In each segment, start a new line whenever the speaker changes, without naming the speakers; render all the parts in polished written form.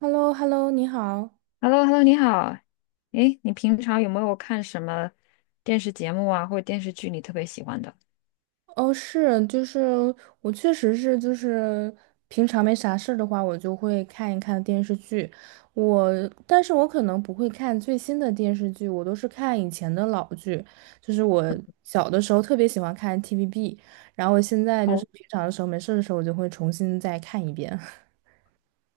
h e l l o h e l l o 你好。
h e l l o h e l l o 你好。诶，你平常有没有看什么电视节目啊，或者电视剧你特别喜欢的？
哦，是，就是我确实是，就是平常没啥事儿的话，我就会看一看电视剧。我，但是我可能不会看最新的电视剧，我都是看以前的老剧。就是我小的时候特别喜欢看 TVB,然后我现在就是
哦
平常的时候没事儿的时候，我就会重新再看一遍。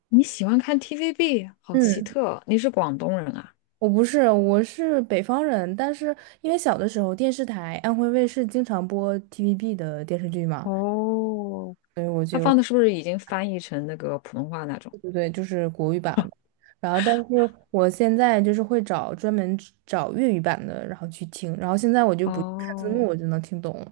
你喜欢看 TVB，好奇
嗯，
特。你是广东人啊？
我不是，我是北方人，但是因为小的时候电视台安徽卫视经常播 TVB 的电视剧嘛。
哦
所以我
他
就。
放的是不是已经翻译成那个普通话那种？
对对对，就是国语版的然后，但是我现在就是会找专门只找粤语版的，然后去听。然后现在我就不去看字幕，
哦，
我就能听懂了。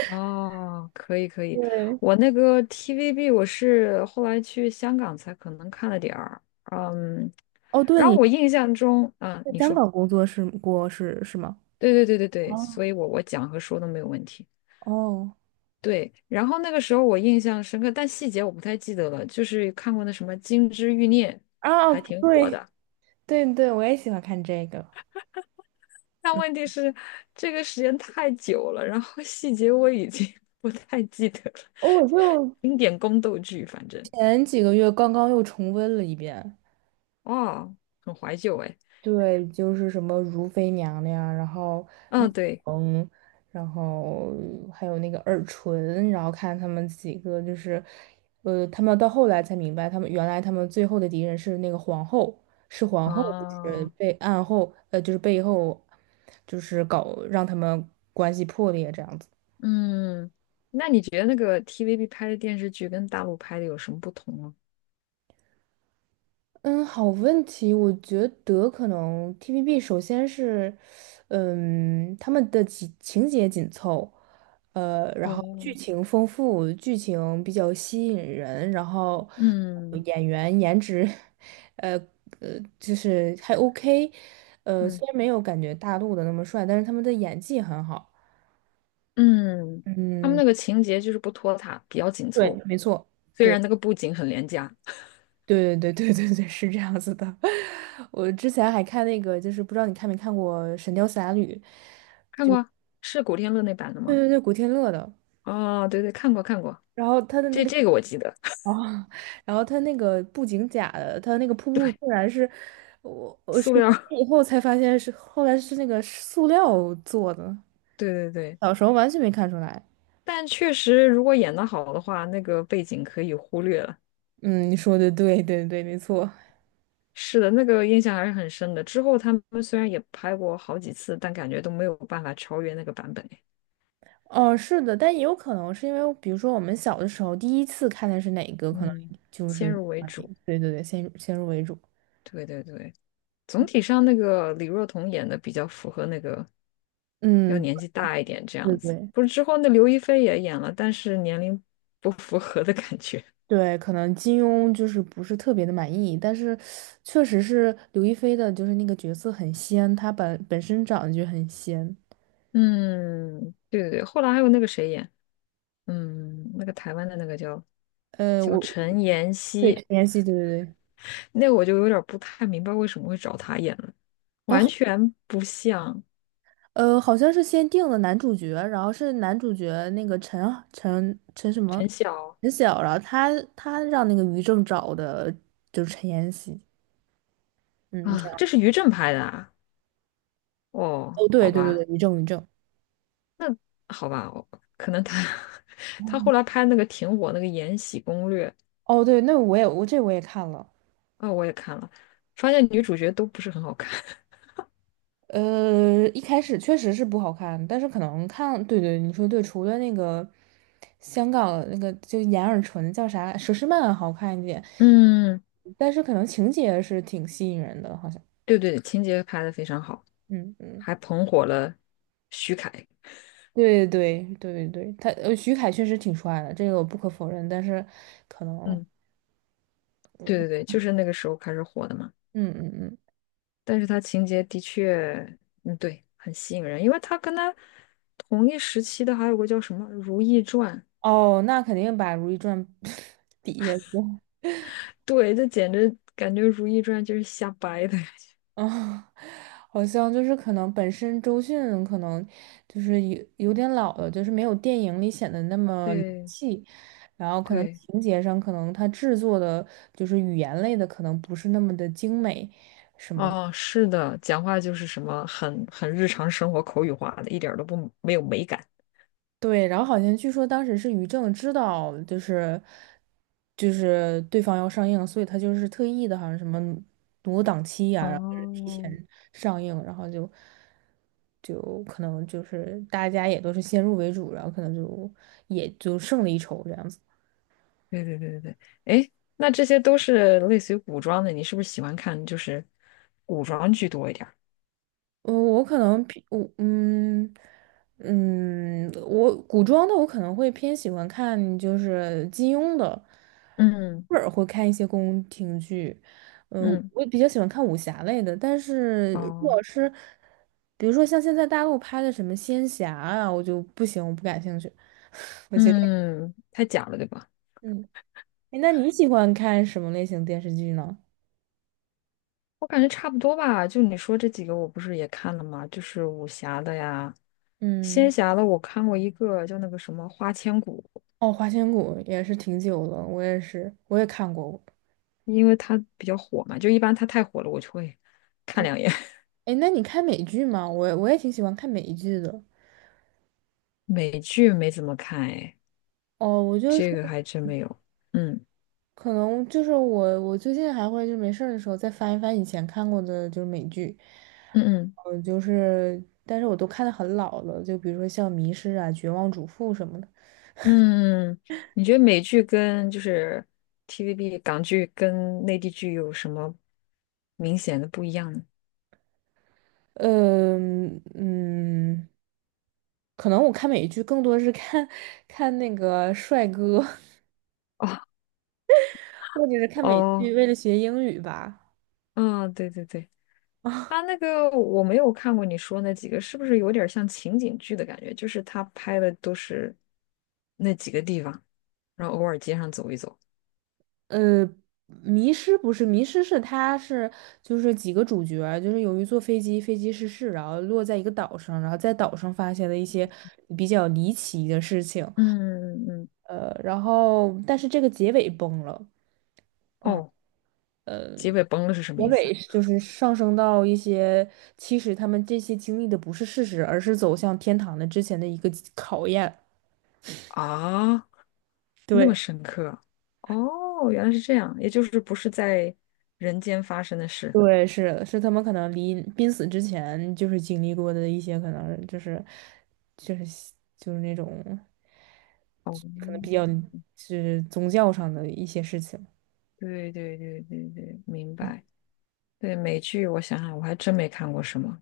哦，可以可以。
对，
我那个 TVB 我是后来去香港才可能看了点儿，嗯，
哦，对，
然后
你
我印象中，嗯，
在
你
香
说，
港工作是过是是吗？
对对对对对，所以
哦，
我讲和说都没有问题。
哦，
对，然后那个时候我印象深刻，但细节我不太记得了。就是看过那什么《金枝欲孽》，
啊，
还
哦
挺火
对
的。
对对，我也喜欢看这个。
但
嗯，
问题是，这个时间太久了，然后细节我已经 不太记得了。
哦，我就
经典宫斗剧，反正
前几个月刚刚又重温了一遍。
哦，很怀旧哎。
对，就是什么如妃娘娘，然后
嗯，对，
嗯，然后还有那个耳唇，然后看他们几个就是，他们到后来才明白，他们原来他们最后的敌人是那个皇后，是皇后，就是
啊，
被暗后，就是背后，就是搞让他们关系破裂这样子。
嗯，那你觉得那个 TVB 拍的电视剧跟大陆拍的有什么不同吗？
嗯，好问题。我觉得可能 TVB 首先是，嗯，他们的情节紧凑，然后
哦，
剧情丰富，剧情比较吸引人，然后呃
嗯
演员颜值，呃就是还 OK,
嗯
虽然没有感觉大陆的那么帅，但是他们的演技很好。
嗯，他们
嗯，
那个情节就是不拖沓，比较紧
对，
凑。
没错。
虽然那个布景很廉价，
对对对对对，对，是这样子的。我之前还看那个，就是不知道你看没看过《神雕侠侣》，
看过啊是古天乐那版的
对
吗？
对对，古天乐的。
哦，对对，看过看过，
然后他的那
这
个
这个我记得，
哦，然后他那个布景假的，他那个瀑
对，
布竟然是我是
塑料，
以后才发现是后来是那个塑料做的，
对对对，
小时候完全没看出来。
但确实如果演得好的话，那个背景可以忽略了。
嗯，你说的对对对，没错。
是的，那个印象还是很深的。之后他们虽然也拍过好几次，但感觉都没有办法超越那个版本。
哦，是的，但也有可能是因为，比如说我们小的时候第一次看的是哪个，可能
嗯，
就
先
是
入为主，
对对对，先入为主。
对对对。总体上那个李若彤演的比较符合那个要
嗯，
年纪大一点这
对
样子。
对
不是之后那刘亦菲也演了，但是年龄不符合的感觉。
对，可能金庸就是不是特别的满意，但是确实是刘亦菲的，就是那个角色很仙，她本身长得就很仙。
嗯，对对对，后来还有那个谁演，嗯，那个台湾的那个叫叫
我
陈妍
对
希，
陈妍希，对对对，
那个我就有点儿不太明白为什么会找她演了，完
哦，
全不像
好像是先定了男主角，然后是男主角那个陈什么
陈晓
陈晓，然后他让那个于正找的，就是陈妍希，嗯，这
啊，
样，
这是于正拍的啊，哦，
哦，对
好
对对对，
吧。
于正于正，
好吧，我可能他 他后来拍那个挺火那个《延禧攻略》
哦，对，那我也我这我也看了。
啊、我也看了，发现女主角都不是很好看。
一开始确实是不好看，但是可能看，对对，你说对，除了那个香港那个就眼耳唇叫啥佘诗曼好看一点，
嗯，
但是可能情节是挺吸引人的，好像，
对对，情节拍的非常好，
嗯嗯，
还捧火了徐凯。
对对对对对，他呃徐凯确实挺帅的，这个我不可否认，但是可能，
嗯，对对对，就是那个时候开始火的嘛。
嗯嗯嗯，
但是他情节的确，嗯，对，很吸引人，因为他跟他同一时期的还有个叫什么《如懿传》，
哦，那肯定把《如懿传》比下去，
对，这简直感觉《如懿传》就是瞎掰的。
啊，好像就是可能本身周迅可能就是有点老了，就是没有电影里显得那 么灵
对
气，然后可能
对。
情节上可能它制作的就是语言类的可能不是那么的精美，
哦，是的，讲话就是什么很日常生活口语化的，一点儿都不没有美感。
对，然后好像据说当时是于正知道，就是对方要上映，所以他就是特意的，好像什么挪档期呀、然后就是提
哦，
前上映，然后就可能就是大家也都是先入为主，然后可能就也就胜了一筹这样子。
对对对对对，哎，那这些都是类似于古装的，你是不是喜欢看就是古装剧多一点儿？
我可能偏我嗯嗯，我古装的我可能会偏喜欢看就是金庸的，
嗯
偶尔会看一些宫廷剧，嗯，
嗯，
我比较喜欢看武侠类的，但是如
哦，
果是比如说像现在大陆拍的什么仙侠啊，我就不行，我不感兴趣，我觉得
嗯，太假了，对吧？
嗯，诶那你喜欢看什么类型电视剧呢？
我感觉差不多吧，就你说这几个，我不是也看了吗？就是武侠的呀，仙
嗯，
侠的，我看过一个叫那个什么《花千骨》，
哦，《花千骨》也是挺久了，我也是，我也看过。
因为它比较火嘛，就一般它太火了，我就会看
对。
两眼。
哎，那你看美剧吗？我也挺喜欢看美剧的。
美剧没怎么看，哎，
哦，我就是
这个还真没有。嗯
可能就是我最近还会就没事儿的时候再翻一翻以前看过的就是美剧，
嗯嗯
就是但是我都看的很老了，就比如说像《迷失》啊、《绝望主妇》什么的。
嗯，你觉得美剧跟就是 TVB 港剧跟内地剧有什么明显的不一样呢？
嗯嗯，可能我看美剧更多是看 看那个帅哥，
哦
或者是看美
哦，
剧为了学英语吧。
嗯，对对对，它那个我没有看过你说那几个，是不是有点像情景剧的感觉？就是他拍的都是那几个地方，然后偶尔街上走一走。
呃，迷失不是迷失，是他是就是几个主角儿就是由于坐飞机，飞机失事，然后落在一个岛上，然后在岛上发现了一些比较离奇的事情，
嗯嗯
然后但是这个结尾崩了，
哦，结尾崩了是什
结
么意思
尾是就是上升到一些其实他们这些经历的不是事实，而是走向天堂的之前的一个考验，
啊？啊，那么
对。
深刻。哦，原来是这样，也就是不是在人间发生的事。
对，是是他们可能离濒死之前就是经历过的一些，可能就是就是就是那种
哦，
可能比较是宗教上的一些事情。
对对对对对，明
嗯，
白。对，美剧我想想，我还真没看过什么。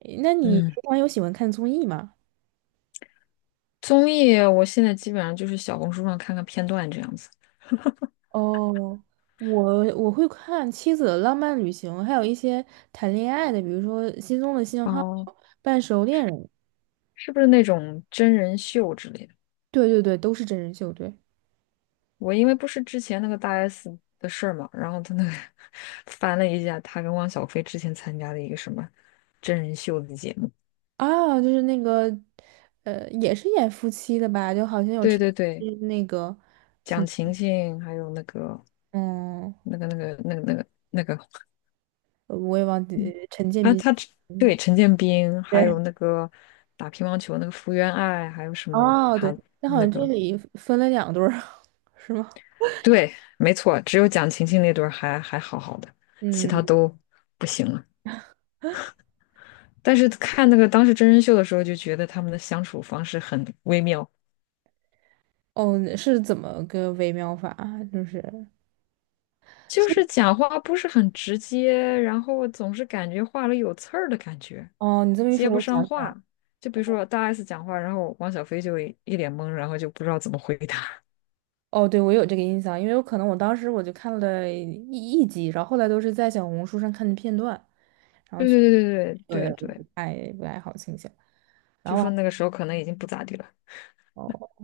诶那你平
嗯，
常有喜欢看综艺吗？
综艺我现在基本上就是小红书上看看片段这样子。
哦，我会看《妻子的浪漫旅行》，还有一些谈恋爱的，比如说《心中的信号》
哦，
《半熟恋人》。
是不是那种真人秀之类的？
对对对，都是真人秀，对。
我因为不是之前那个大 S 的事儿嘛，然后他那个 翻了一下，他跟汪小菲之前参加的一个什么真人秀的节目，
啊，就是那个，也是演夫妻的吧？就好像有
对
陈，
对对，
嗯那个，
蒋勤勤还有那个
嗯，
那个那个那个那个那个
我也忘记呃陈建
啊，
斌，
他只
嗯，
对陈建斌，还
对，
有那个打乒乓球那个福原爱，还有什么
哦，对，
他
那好
那
像这
个
里分了两对儿，是吗？
对，没错，只有蒋勤勤那对儿还好好的，其
嗯，
他都不行了。但是看那个当时真人秀的时候，就觉得他们的相处方式很微妙。
哦，是怎么个微妙法啊就是
就
说，
是讲话不是很直接，然后总是感觉话里有刺儿的感觉，
哦，你这么一
接
说，
不
我想
上
起来了，
话。就比如说大 S 讲话，然后王小飞就一脸懵，然后就不知道怎么回答。
哦，对，我有这个印象，因为我可能我当时我就看了一集，然后后来都是在小红书上看的片段，
对对对对对对对，
然
就
后
说那
啊。
个时候可能已经不咋地了。
哦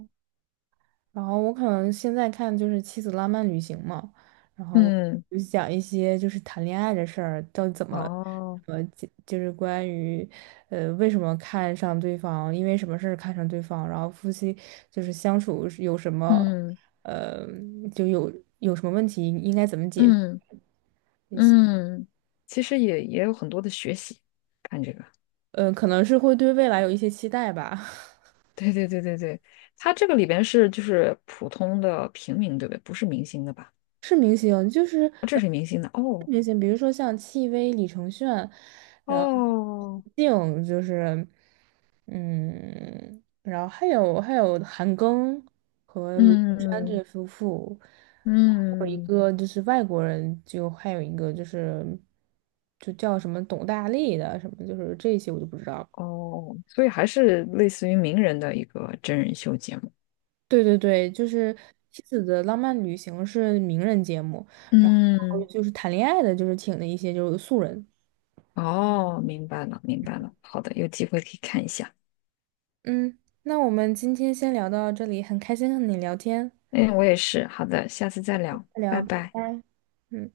然后我可能现在看就是《妻子浪漫旅行》嘛，然后
嗯，
就讲一些就是谈恋爱的事儿，到底怎么，
哦，
呃，就是关于，为什么看上对方，因为什么事儿看上对方，然后夫妻就是相处是有什么，
嗯
呃，就有有什么问题应该怎么解决，
嗯嗯，其实也有很多的学习，看这个。
可能是会对未来有一些期待吧。
对对对对对，他这个里边是就是普通的平民，对不对？不是明星的吧？
是明星，就是
哦这
呃，
是明星的哦
明星，比如说像戚薇、李承铉，然后
哦。
胡静，就是嗯，然后还有韩庚和卢靖姗
嗯
这夫妇，然后还有一
嗯，
个就是外国人，就还有一个就是就叫什么董大力的什么，就是这些我就不知道了
哦，所以还是类似于名人的一个真人秀节目。
对对对，就是《妻子的浪漫旅行》是名人节目，然后
嗯，
就是谈恋爱的，就是请的一些就是素人。
哦，明白了，明白了。好的，有机会可以看一下。
嗯，那我们今天先聊到这里，很开心和你聊天，
哎，我也是。好的，下次再聊，
再
拜
聊，拜
拜。
拜。嗯。